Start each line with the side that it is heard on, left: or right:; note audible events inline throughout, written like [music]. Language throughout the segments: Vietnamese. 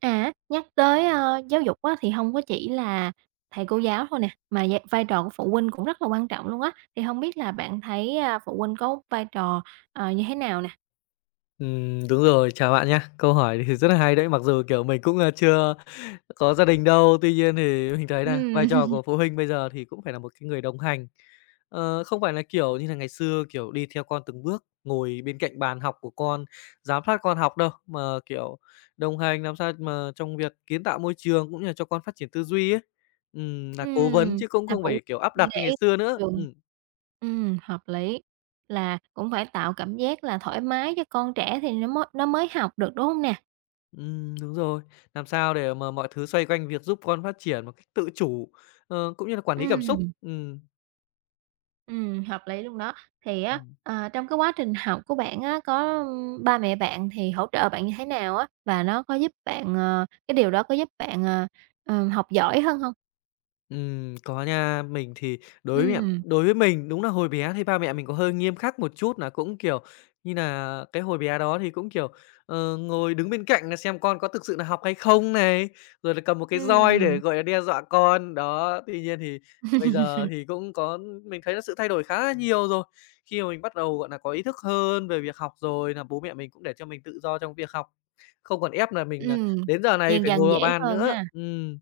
right: À, nhắc tới, giáo dục á, thì không có chỉ là thầy cô giáo thôi nè, mà vai vai trò của phụ huynh cũng rất là quan trọng luôn á. Thì không biết là bạn thấy, phụ huynh có vai trò, như thế nào nè?
left: Đúng rồi, chào bạn nhé. Câu hỏi thì rất là hay đấy, mặc dù, kiểu, mình cũng, chưa có gia đình đâu, tuy nhiên thì mình thấy là vai trò
right: Ừm. [laughs]
left: của phụ huynh bây giờ thì cũng phải là một cái người đồng hành. Không phải là, kiểu như là, ngày xưa, kiểu, đi theo con từng bước, ngồi bên cạnh bàn học của con, giám sát con học đâu, mà, kiểu, đồng hành làm sao mà trong việc kiến tạo môi trường cũng như là cho con phát triển tư duy ấy. Nà cố vấn chứ cũng
right: Là
left: không
right: phụ huynh
left: phải, kiểu, áp
right: phải
left: đặt như
right: để
left: ngày
right: ý
left: xưa nữa.
right: trường.
left: Ừm.
right: Hợp lý, là cũng phải tạo cảm giác là thoải mái cho con trẻ thì nó mới học được, đúng không nè?
left: Đúng rồi. Làm sao để mà mọi thứ xoay quanh việc giúp con phát triển một cách tự chủ, cũng như là quản lý cảm xúc.
right: Ừm.
left: Ừm.
right: Hợp lý luôn đó. Thì á, trong cái quá trình học của bạn á, có, ba mẹ bạn thì hỗ trợ bạn như thế nào á? Và nó có giúp bạn, cái điều đó có giúp bạn, học giỏi hơn không?
left: Có nha. Mình thì
right: Ừm,
left: đối với mình đúng là hồi bé thì ba mẹ mình có hơi nghiêm khắc một chút là cũng, kiểu như là cái hồi bé đó thì cũng, kiểu, ngồi đứng bên cạnh là xem con có thực sự là học hay không này, rồi là cầm một cái roi để,
right: ừm.
left: gọi là, đe dọa con. Đó, tuy nhiên thì bây giờ thì cũng có mình thấy là sự thay đổi khá là nhiều rồi. Khi mà mình bắt đầu, gọi là có ý thức hơn về việc học rồi là bố mẹ mình cũng để cho mình tự do trong việc học, không còn ép là mình nà
right: Ừm, [laughs]
left: đến giờ này
right: dần
left: phải ngồi
right: dần
left: vào
right: dễ
left: bàn
right: hơn
left: nữa.
right: ha.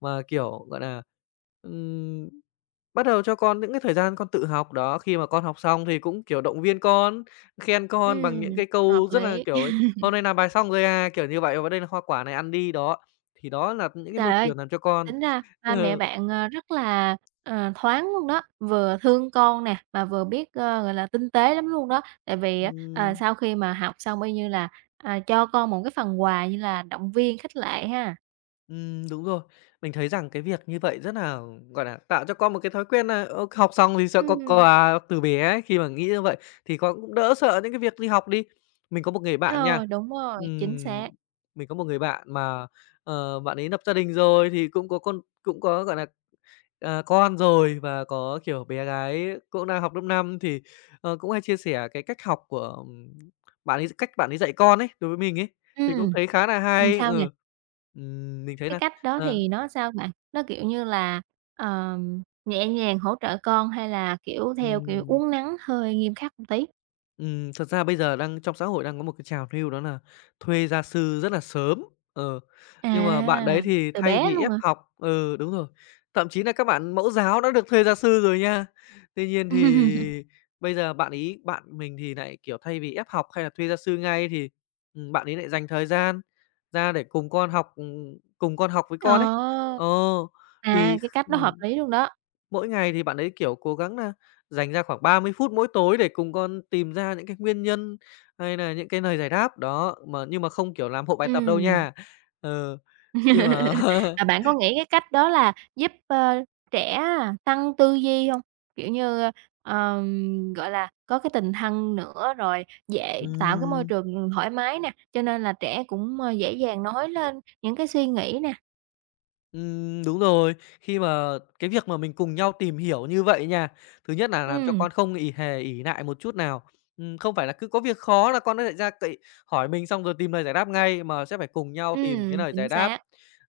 left: Mà, kiểu, gọi là Ừm, bắt đầu cho con những cái thời gian con tự học, đó, khi mà con học xong thì cũng, kiểu, động viên con, khen con bằng những
right: Ừm,
left: cái
right: hợp
left: câu rất là,
right: lý.
left: kiểu,
right: [laughs]
left: "Hôm nay làm bài xong rồi à?" Kiểu như vậy, "Và đây là hoa quả này, ăn đi." Đó, thì đó là những cái môi
right: Trời ơi!
left: trường làm cho con
right: Tính ra ba mẹ
left: ờ,
right: bạn, rất là, thoáng luôn đó, vừa thương con nè, mà vừa biết, gọi là, tinh tế lắm luôn đó. Tại vì á, sau khi mà học xong y như là, cho con một cái phần quà như là động viên, khích lệ ha.
left: Đúng rồi. Mình thấy rằng cái việc như vậy rất là gọi là tạo cho con một cái thói quen nà, ờ, học xong thì sẽ có
right: Ừm.
left: quà từ bé ấy, khi mà nghĩ như vậy thì con cũng đỡ sợ những cái việc đi học đi. Mình có một người bạn nha,
right: Ờ, đúng rồi, chính
left: ừm,
right: xác.
left: mình có một người bạn mà, ờ, bạn ấy lập gia đình rồi thì cũng có con cũng có, gọi là Ờ, con rồi và có, kiểu, bé gái cũng đang học lớp 5 thì, ờ, cũng hay chia sẻ cái cách học của, bạn ấy cách bạn ấy dạy con ấy, đối với mình ấy, thì cũng
right: Ừm.
left: thấy khá là hay.
right: Sao nè?
left: Ừ. Mình thấy
right: Cái
left: là,
right: cách đó
left: ờ,
right: thì nó sao bạn? Nó, kiểu như là, nhẹ nhàng hỗ trợ con hay là, kiểu, theo kiểu
left: ừm.
right: uốn nắn hơi nghiêm khắc một tí?
left: Thật ra bây giờ đang trong xã hội đang có một cái trào lưu đó là thuê gia sư rất là sớm, ờ,
right: À,
left: nhưng mà bạn đấy thì
right: từ
left: thay
right: bé
left: vì
right: luôn
left: ép
right: hả?
left: học ừ, đúng rồi, thậm chí là các bạn mẫu giáo đã được thuê gia sư rồi nha. Tuy nhiên
right: [laughs]
left: thì bây giờ bạn mình thì lại kiểu, thay vì ép học hay là thuê gia sư ngay thì, bạn ấy lại dành thời gian ra để cùng con học, với con ấy.
right: Ờ.
left: Ờ,
right: À,
left: thì
right: cái
left: kh
right: cách đó hợp lý luôn đó.
left: Mỗi ngày thì bạn ấy, kiểu, cố gắng là dành ra khoảng 30 phút mỗi tối để cùng con tìm ra những cái nguyên nhân hay là những cái lời giải đáp, đó, mà nhưng mà không, kiểu, làm hộ bài tập đâu
right: Ừm.
left: nha. Ờ, khi mà
right: [laughs] Mà bạn
left: [laughs]
right: có nghĩ cái cách đó là giúp, trẻ tăng tư duy không? Kiểu như, gọi là, có cái tình thân nữa, rồi dễ tạo cái môi
left: ừm.
right: trường, thoải mái nè, cho nên là trẻ cũng, dễ dàng nói lên những cái suy nghĩ nè.
left: Đúng rồi. Khi mà cái việc mà mình cùng nhau tìm hiểu như vậy nha, thứ nhất là làm cho
right: Ừm,
left: con không hề ỷ lại một chút nào. Không phải là cứ có việc khó là con nó lại ra cậy hỏi mình xong rồi tìm lời giải đáp ngay, mà sẽ phải cùng nhau tìm cái lời
right: chính
left: giải đáp.
right: xác.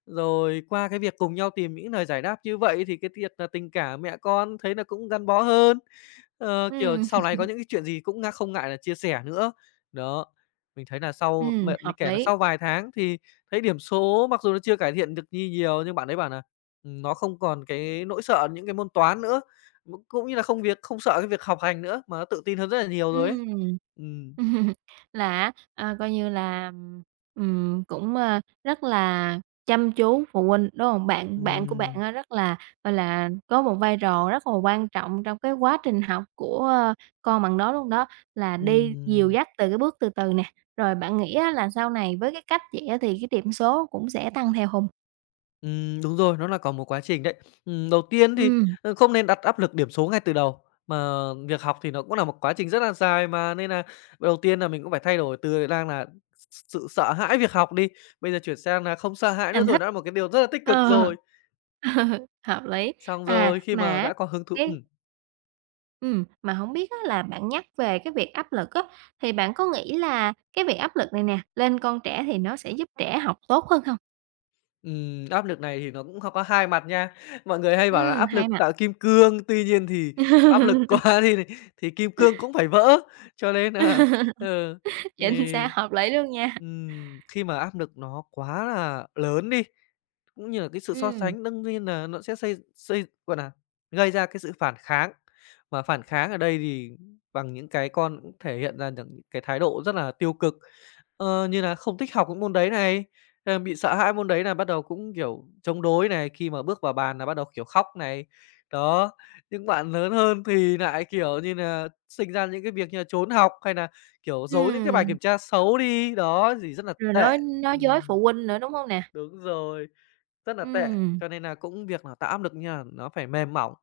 left: Rồi qua cái việc cùng nhau tìm những lời giải đáp như vậy thì cái việc là tình cảm mẹ con thấy là cũng gắn bó hơn. Ờ, kiểu,
right: Ừm,
left: sau này
right: [laughs]
left: có những cái chuyện gì cũng không ngại là chia sẻ nữa. Đó, mình thấy là sau mẹ đi
right: hợp
left: kể là
right: lý.
left: sau vài tháng thì thấy điểm số mặc dù nó chưa cải thiện được nhiều nhưng bạn ấy bảo nà, nó không còn cái nỗi sợ những cái môn toán nữa, cũng cũng như là không sợ cái việc học hành nữa, mà nó tự tin hơn rất là nhiều rồi ấy.
right: Ừm.
left: Ừm.
right: [laughs] Là á, coi như là, cũng, rất là chăm chú phụ huynh, đúng hông? Bạn bạn của bạn
left: Ừm,
right: á rất là, gọi là, có một vai trò rất là quan trọng trong cái quá trình học của, con bằng đó luôn đó, là đi dìu
left: ừm,
right: dắt từ cái bước từ từ nè, rồi bạn nghĩ á là sau này với cái cách vậy á thì cái điểm số cũng sẽ tăng theo hông?
left: đúng rồi, nó là có một quá trình đấy. Đầu tiên thì,
right: Ừ.
left: không nên đặt áp lực điểm số ngay từ đầu, mà việc học thì nó cũng là một quá trình rất là dài mà, nên nà đầu tiên nà mình cũng phải thay đổi từ đang là sự sợ hãi việc học đi, bây giờ chuyển sang nà không sợ hãi nữa
right: Thành
left: rồi,
right: thích.
left: nó là một cái điều rất là tích cực
right: Ờ.
left: rồi.
right: [laughs] Ờ, hợp lý.
left: Xong rồi
right: À,
left: khi mà đã có hứng thú
right: cái Mà hổng biết á là bạn nhắc về cái việc áp lực á, thì bạn có nghĩ là cái việc áp lực này nè, lên con trẻ thì nó sẽ giúp trẻ học tốt hơn hông?
left: Áp lực này thì nó cũng không có hai mặt nha. Mọi người hay bảo là áp
right: Hai
left: lực
right: mặt.
left: tạo kim cương, tuy nhiên thì áp lực quá [laughs] thì kim cương cũng phải vỡ, cho nên là ừ,
right: Chính
left: thì
right: xác, [laughs] hợp lý luôn nha.
left: khi mà áp lực nó quá là lớn đi, cũng như là cái sự so
right: Ừm,
left: sánh đương nhiên là nó sẽ xây xây, gọi là gây ra cái sự phản kháng. Mà phản kháng ở đây thì bằng những cái con cũng thể hiện ra được những cái thái độ rất là tiêu cực, như là không thích học những môn đấy này. Thế là bị sợ hãi môn đấy nà bắt đầu cũng, kiểu, chống đối này, khi mà bước vào bàn là bắt đầu, kiểu, khóc này. Đó, những bạn lớn hơn thì lại kiểu như là sinh ra những cái việc như là trốn học hay là kiểu, giấu những cái bài
right: ừm,
left: kiểm tra xấu đi, đó, gì rất là
right: rồi
left: tệ.
right: nói dối
left: Ừm,
right: phụ huynh nữa, đúng hông nè?
left: đúng rồi, rất là tệ,
right: Ừm.
left: cho nên là cũng việc là tạo áp lực nha, nó phải mềm mỏng,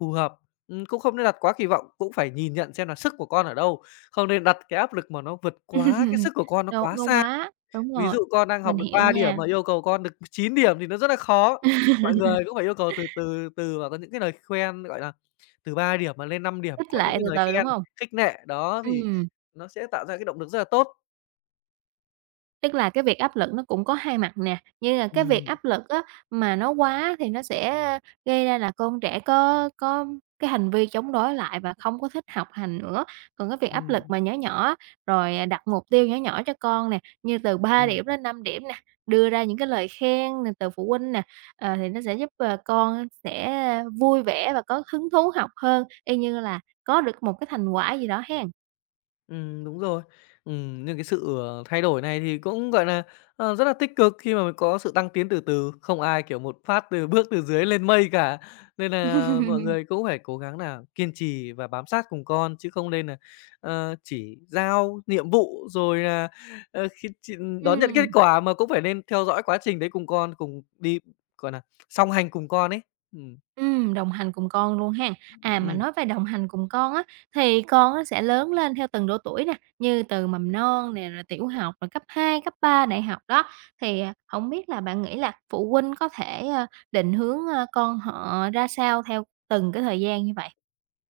left: phù hợp. Cũng không nên đặt quá kỳ vọng, cũng phải nhìn nhận xem là sức của con ở đâu, không nên đặt cái áp lực mà nó vượt quá cái
right: [laughs]
left: sức của con nó
right: Đau
left: quá
right: đau
left: xa.
right: quá, đúng
left: Ví
right: rồi,
left: dụ con đang
right: mình
left: học được
right: hiểu
left: 3 điểm
right: nha,
left: mà yêu cầu con được 9 điểm thì nó rất là khó. Mọi người cũng phải yêu cầu từ từ từ và có những cái lời khen, gọi là, từ 3 điểm mà lên 5 điểm,
right: khích
left: có những
right: lệ
left: cái
right: từ
left: lời
right: từ, đúng
left: khen,
right: hông?
left: khích nệ, đó, thì
right: Ừm.
left: nó sẽ tạo ra cái động lực rất là tốt.
right: Tức là cái việc áp lực nó cũng có hai mặt nè, như là cái việc
left: Ừm,
right: áp lực á, mà nó quá thì nó sẽ gây ra là con trẻ có cái hành vi chống đối lại và không có thích học hành nữa. Còn cái việc áp lực
left: ừm,
right: mà nhỏ nhỏ á, rồi, đặt mục tiêu nhỏ nhỏ cho con nè, như từ ba
left: ừm.
right: điểm đến 5 điểm nè, đưa ra những cái lời khen nè từ phụ huynh nè, thì nó sẽ giúp, con sẽ vui vẻ và có hứng thú học hơn, y như là có được một cái thành quả gì đó hen.
left: Đúng rồi. Nhưng cái sự, thay đổi này thì cũng, gọi là, rất là tích cực khi mà mình có sự tăng tiến từ từ, không ai, kiểu, một phát từ bước từ dưới lên mây cả. Nên là mọi
right: [laughs]
left: người cũng phải cố gắng là kiên trì và bám sát cùng con, chứ không nên là chỉ giao nhiệm vụ rồi là, ờ, khi ch đón nhận kết
right: Ừm.
left: quả mà cũng phải nên theo dõi quá trình đấy cùng con, cùng đi, gọi là song hành cùng con ấy. Ừm,
right: Đồng hành cùng con luôn ha. À, mà
left: ừm.
right: nói về đồng hành cùng con á, thì con á sẽ lớn lên theo từng độ tuổi nè, như từ mầm non nè, rồi tiểu học, rồi cấp 2 cấp 3 đại học đó. Thì, hổng biết là bạn nghĩ là phụ huynh có thể, định hướng, con họ ra sao theo từng cái thời gian như vậy?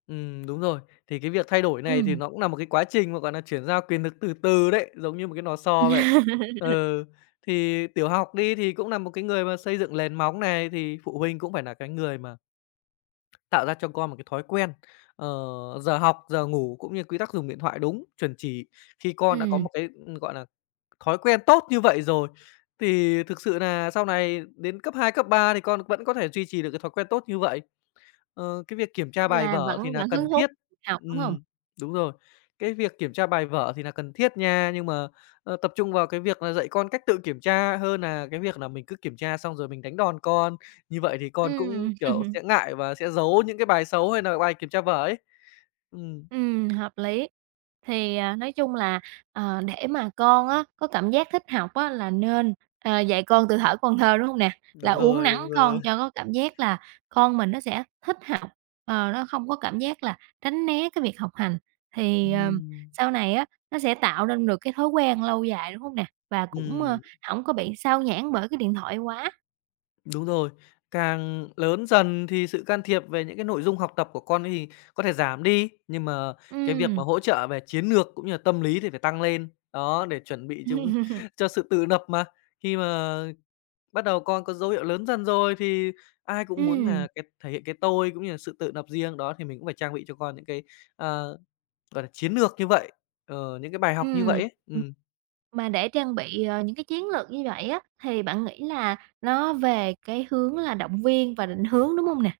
left: Đúng rồi. Thì cái việc thay đổi này thì
right: Ừm.
left: nó cũng là một cái quá trình mà, gọi là chuyển giao quyền lực từ từ đấy, giống như một cái lò xo vậy.
right: [laughs]
left: Ừ, thì tiểu học đi thì cũng là một cái người mà xây dựng nền móng này, thì phụ huynh cũng phải là cái người mà tạo ra cho con một cái thói quen, ờ, giờ học, giờ ngủ cũng như quy tắc dùng điện thoại đúng, chuẩn chỉ. Khi con đã có
right: Ừm,
left: một cái, gọi là thói quen tốt như vậy rồi, thì thực sự nà sau này đến cấp 2 cấp 3 thì con vẫn có thể duy trì được cái thói quen tốt như vậy. Ờ, cái việc kiểm tra bài
right: là
left: vở
right: vẫn
left: thì là
right: vẫn hứng
left: cần
right: thú
left: thiết.
right: học, đúng không?
left: Ừm, đúng rồi. Cái việc kiểm tra bài vở thì là cần thiết nha, nhưng mà, tập trung vào cái việc là dạy con cách tự kiểm tra hơn là cái việc là mình cứ kiểm tra xong rồi mình đánh đòn con. Như vậy thì con cũng,
right: Ừm.
left: kiểu,
right: [laughs]
left: sẽ ngại và sẽ giấu những cái bài xấu hay là bài kiểm tra vở ấy. Ừm,
right: Hợp lý. Thì, nói chung là, để mà con á có cảm giác thích học á là nên, dạy con từ thuở con thơ, đúng không nè? Là
left: đúng
right: uốn
left: rồi,
right: nắn
left: đúng rồi.
right: con cho có cảm giác là con mình nó sẽ thích học, nó không có cảm giác là tránh né cái việc học hành. Thì,
left: Ừm,
right: sau này á, nó sẽ tạo nên được cái thói quen lâu dài, đúng không nè? Và cũng,
left: ừm.
right: hổng có bị sao nhãng bởi cái điện thoại quá.
left: Đúng rồi, càng lớn dần thì sự can thiệp về những cái nội dung học tập của con ấy thì có thể giảm đi, nhưng mà cái việc mà
right: Ừm.
left: hỗ trợ về chiến lược cũng như là tâm lý thì phải tăng lên. Đó, để chuẩn bị chúng
right: [laughs]
left: [laughs] cho sự tự lập mà. Khi mà bắt đầu con có dấu hiệu lớn dần rồi thì ai cũng muốn
right: Ừm,
left: là cái thể hiện cái tôi cũng như là sự tự lập riêng, đó thì mình cũng phải trang bị cho con những cái, ờ, gọi là, chiến lược như vậy, những cái bài học như vậy
right: ừm.
left: ấy. Ừm.
right: Mà để trang bị, những cái chiến lược như vậy á, thì bạn nghĩ là nó về cái hướng là động viên và định hướng, đúng không nè?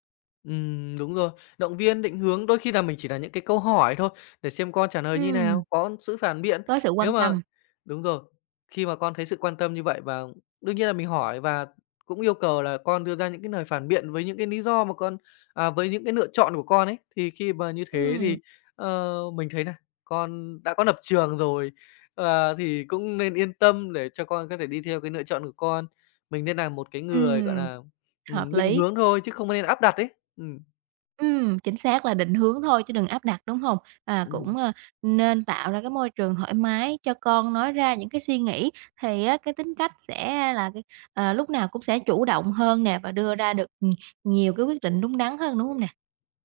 left: Đúng rồi. Động viên, định hướng đôi khi là mình chỉ là những cái câu hỏi thôi để xem con trả lời như
right: Ừm,
left: nào, có sự phản biện.
right: có sự
left: Nếu
right: quan
left: mà
right: tâm.
left: đúng rồi, khi mà con thấy sự quan tâm như vậy và đương nhiên là mình hỏi và cũng yêu cầu là con đưa ra những cái lời phản biện với những cái lý do mà con à, với những cái lựa chọn của con ấy, thì khi mà như thế
right: Ừm,
left: thì, mình thấy nà con đã có lập trường rồi, thì cũng nên yên tâm để cho con có thể đi theo cái lựa chọn của con. Mình nên là một cái người, gọi
right: ừm,
left: là
right: hợp
left: định
right: lý.
left: hướng thôi chứ không nên áp đặt ấy. Ừ.
right: Chính xác là định hướng thôi chứ đừng áp đặt, đúng không? Và cũng,
left: Ừm.
right: nên tạo ra cái môi trường thoải mái cho con nói ra những cái suy nghĩ, thì á cái tính cách sẽ là cái, lúc nào cũng sẽ chủ động hơn nè và đưa ra được, nhiều cái quyết định đúng đắn hơn, đúng không nè?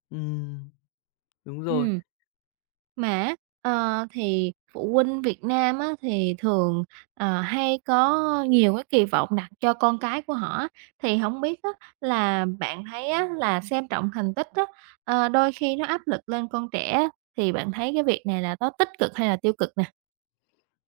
left: Ừm, đúng rồi.
right: Ừm. Mà á, thì phụ huynh Việt Nam á, thì thường, hay có nhiều cái kỳ vọng đặt cho con cái của họ á, thì hổng biết á, là bạn thấy á, là xem trọng thành tích á, đôi khi nó áp lực lên con trẻ á, thì bạn thấy cái việc này là nó tích cực hay là tiêu cực nè?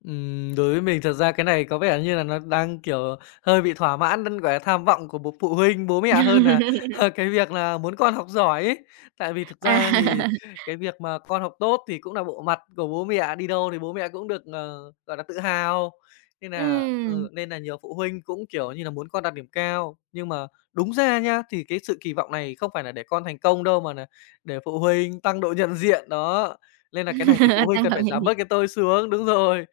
left: Đối với mình thật ra cái này có vẻ như là nó đang, kiểu, hơi bị thỏa mãn đến, cái tham vọng của bố phụ huynh, bố mẹ hơn là
right: [laughs]
left: [laughs] cái việc là muốn con học giỏi ấy. Tại vì thực
right: À,
left: ra thì cái việc mà con học tốt thì cũng là bộ mặt của bố mẹ, đi đâu thì bố mẹ cũng được, gọi là, tự hào. Nên là
right: ừm,
left: ừ, nên là nhiều phụ huynh cũng, kiểu như là, muốn con đạt điểm cao. Nhưng mà đúng ra nhá, thì cái sự kỳ vọng này không phải là để con thành công đâu, mà nà để phụ huynh tăng độ nhận diện, đó. Nên là cái này thì phụ huynh
right: đang
left: cần
right: hỏi
left: phải
right: chuyện
left: giảm
right: gì?
left: bớt cái tôi xuống, đúng rồi.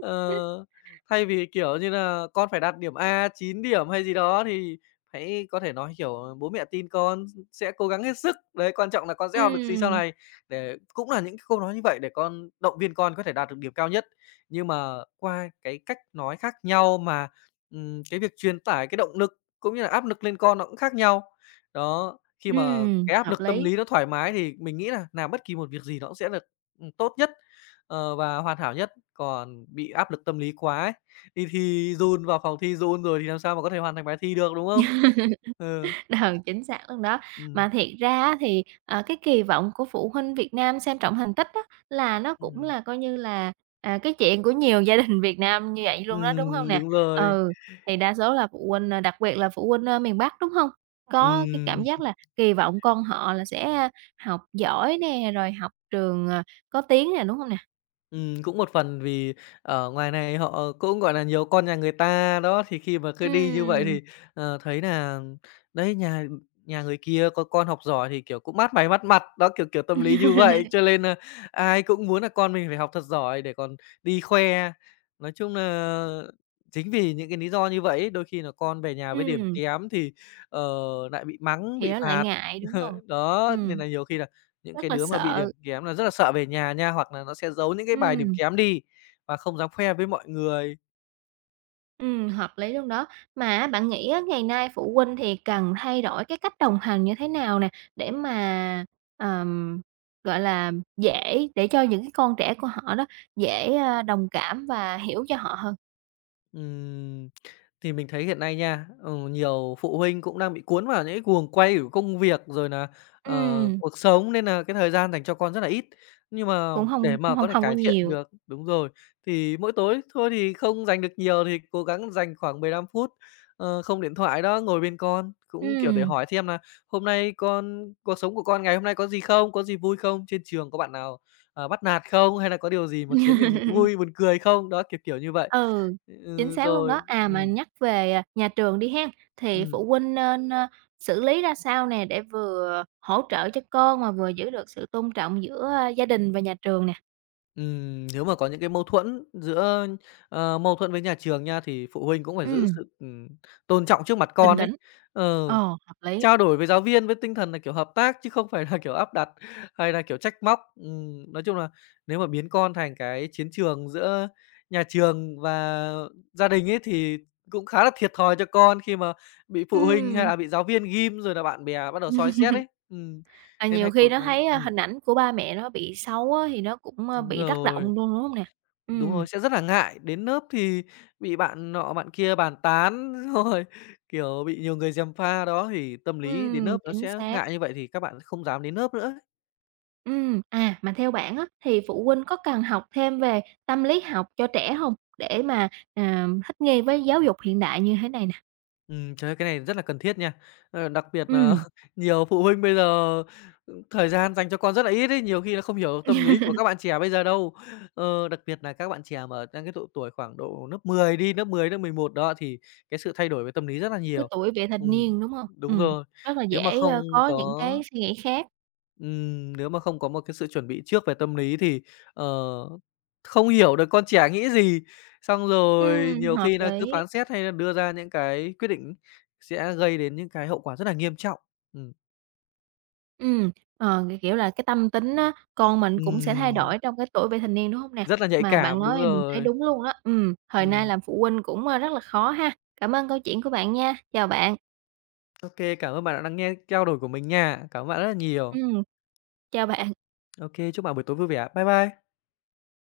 left: Ờ, thay vì, kiểu như là, con phải đạt điểm A 9 điểm hay gì đó thì hãy có thể nói, kiểu, bố mẹ tin con sẽ cố gắng hết sức, đấy, quan trọng là con sẽ học được gì sau
right: Ừm,
left: này, để cũng là những cái câu nói như vậy để con động viên con có thể đạt được điểm cao nhất. Nhưng mà qua cái cách nói khác nhau mà, cái việc truyền tải cái động lực cũng như là áp lực lên con nó cũng khác nhau. Đó, khi mà cái áp
right: hợp
left: lực tâm
right: lý.
left: lý nó thoải mái thì mình nghĩ là làm bất kỳ một việc gì nó cũng sẽ được, tốt nhất, và hoàn hảo nhất. Còn bị áp lực tâm lý quá ấy, đi thi run vào phòng thi run rồi thì làm sao mà có thể hoàn thành bài thi được, đúng không? Ừ.
right: Ừ, chính xác luôn đó.
left: Ừm.
right: Mà thiệt ra á thì, cái kỳ vọng của phụ huynh Việt Nam xem trọng thành tích á, là nó cũng
left: Ừm.
right: là coi như là, cái chuyện của nhiều gia đình Việt Nam như vậy luôn đó, đúng không nè?
left: Đúng rồi.
right: Ừ, thì đa số là phụ huynh, đặc biệt là phụ huynh, miền Bắc, đúng không? Có cái cảm
left: Ừm.
right: giác là kỳ vọng con họ là sẽ, học giỏi nè, rồi học trường, có tiếng nè, đúng không nè?
left: Cũng một phần vì ở ngoài này họ cũng, gọi là, nhiều con nhà người ta, đó, thì khi mà cứ đi như vậy
right: Ừm,
left: thì, thấy nà đấy, nhà nhà người kia có con học giỏi thì, kiểu, cũng mát mày mắt mặt, đó, kiểu, tâm lý như vậy, cho
right: [laughs]
left: nên nà ai cũng muốn là con mình phải học thật giỏi để còn đi khoe. Nói chung nà chính vì những cái lý do như vậy ấy, đôi khi nà con về nhà với điểm
right: ừm,
left: kém thì, ờ, nại bị mắng,
right: thì
left: bị
right: nó lại
left: phạt.
right: ngại, đúng không?
left: [laughs] Đó, nên
right: Ừm,
left: nà nhiều khi là những
right: rất
left: cái
right: là
left: đứa mà bị
right: sợ,
left: điểm kém là rất là sợ về nhà nha, hoặc là nó sẽ giấu những cái bài điểm
right: ừm.
left: kém đi và không dám khoe với mọi người.
right: Hợp lý luôn đó. Mà á, bạn nghĩ á, ngày nay phụ huynh thì cần thay đổi cái cách đồng hành như thế nào nè, để mà, ờm, gọi là, dễ để cho những cái con trẻ của họ đó dễ, đồng cảm và hiểu cho họ hơn?
left: Ừm, thì mình thấy hiện nay nha, ừ, nhiều phụ huynh cũng đang bị cuốn vào những cái guồng quay của công việc rồi là
right: Ừm,
left: cuộc sống nên là cái thời gian dành cho con rất là ít. Nhưng mà
right: cũng
left: để
right: không không
left: mà
right: không
left: có thể
right: hông có
left: cải thiện
right: nhiều.
left: được đúng rồi, thì mỗi tối thôi thì không dành được nhiều thì cố gắng dành khoảng 15 phút, không điện thoại đó, ngồi bên con, cũng, kiểu, để
right: Ừm,
left: hỏi xem là "Hôm nay con cuộc sống của con ngày hôm nay có gì không? Có gì vui không? Trên trường có bạn nào, bắt nạt không? Hay là có điều gì mà khiến
right: [laughs]
left: mình vui, buồn cười không?" Đó, kiểu như vậy.
right: ừ, chính
left: Ừ,
right: xác luôn đó.
left: rồi,
right: À, mà nhắc về, nhà trường đi hen, thì
left: ừm,
right: phụ huynh nên, xử lý ra sao nè, để vừa hỗ trợ cho con mà vừa giữ được sự tôn trọng giữa, gia đình và nhà trường nè?
left: nếu mà có những cái mâu thuẫn giữa, mâu thuẫn với nhà trường nha, thì phụ huynh cũng phải giữ
right: Ừm.
left: sự, tôn trọng trước mặt
right: Bình
left: con ấy.
right: tĩnh.
left: Ờ,
right: Ờ, hợp lý.
left: trao đổi với giáo viên với tinh thần là, kiểu, hợp tác chứ không phải là, kiểu, áp đặt hay là, kiểu, trách móc. Nói chung là nếu mà biến con thành cái chiến trường giữa nhà trường và gia đình ấy, thì cũng khá là thiệt thòi cho con khi mà bị phụ huynh hay
right: Ừm.
left: là bị giáo viên ghim, rồi là bạn bè bắt đầu soi xét ấy.
right: Là
left: Nên
right: nhiều
left: hãy cố
right: khi nó
left: gắng
right: thấy,
left: ừm.
right: hình ảnh của ba mẹ nó bị xấu á, thì nó cũng,
left: Đúng
right: bị tác động
left: rồi,
right: luôn, đúng không nè?
left: đúng
right: Ừm,
left: rồi, sẽ rất là ngại, đến lớp thì bị bạn nọ bạn kia bàn tán, [laughs] rồi, kiểu, bị nhiều người gièm pha, đó, thì tâm lý đến lớp nó
right: chính
left: sẽ
right: xác.
left: ngại như vậy thì các bạn không dám đến lớp nữa.
right: Mà theo bạn á, thì phụ huynh có cần học thêm về tâm lý học cho trẻ không? Để mà, thích nghi với giáo dục hiện đại như thế này nè.
left: Trời ơi, cái này rất là cần thiết nha. Đặc biệt nà
right: Ừm,
left: [laughs] nhiều phụ huynh bây giờ, thời gian dành cho con rất là ít ấy, nhiều khi nó không hiểu tâm lý của
right: [laughs]
left: các bạn trẻ bây giờ đâu. Đặc biệt là các bạn trẻ mà đang cái độ tuổi khoảng độ lớp 10 đi, lớp 10 lớp 11 đó, thì cái sự thay đổi về tâm lý rất là
right: cái
left: nhiều.
right: tuổi vị thành
left: Ừm,
right: niên, đúng không?
left: đúng rồi,
right: Rất là
left: nếu mà
right: dễ,
left: không
right: có những
left: có
right: cái suy nghĩ khác.
left: Nếu mà không có một cái sự chuẩn bị trước về tâm lý thì, ờ, không hiểu được con trẻ nghĩ gì, xong rồi nhiều
right: Hợp
left: khi là cứ
right: lý.
left: phán xét hay là đưa ra những cái quyết định sẽ gây đến những cái hậu quả rất là nghiêm trọng. Ừm,
right: Ừm, kiểu là, cái tâm tính á, con mình cũng sẽ thay
left: ừm,
right: đổi trong cái tuổi vị thành niên, đúng hông nè?
left: rất là nhạy
right: Mà bạn
left: cảm,
right: nói
left: đúng
right: thì mình thấy
left: rồi.
right: đúng luôn á, thời nay
left: Ừm,
right: làm phụ huynh cũng, rất là khó ha. Cảm ơn câu chuyện của bạn nha, chào bạn.
left: ô cảm ơn bạn đã lắng nghe trao đổi của mình nha. Cảm ơn bạn rất là nhiều.
right: Ừm, chào bạn.
left: OK, chúc bạn buổi tối vui vẻ. Bye bye.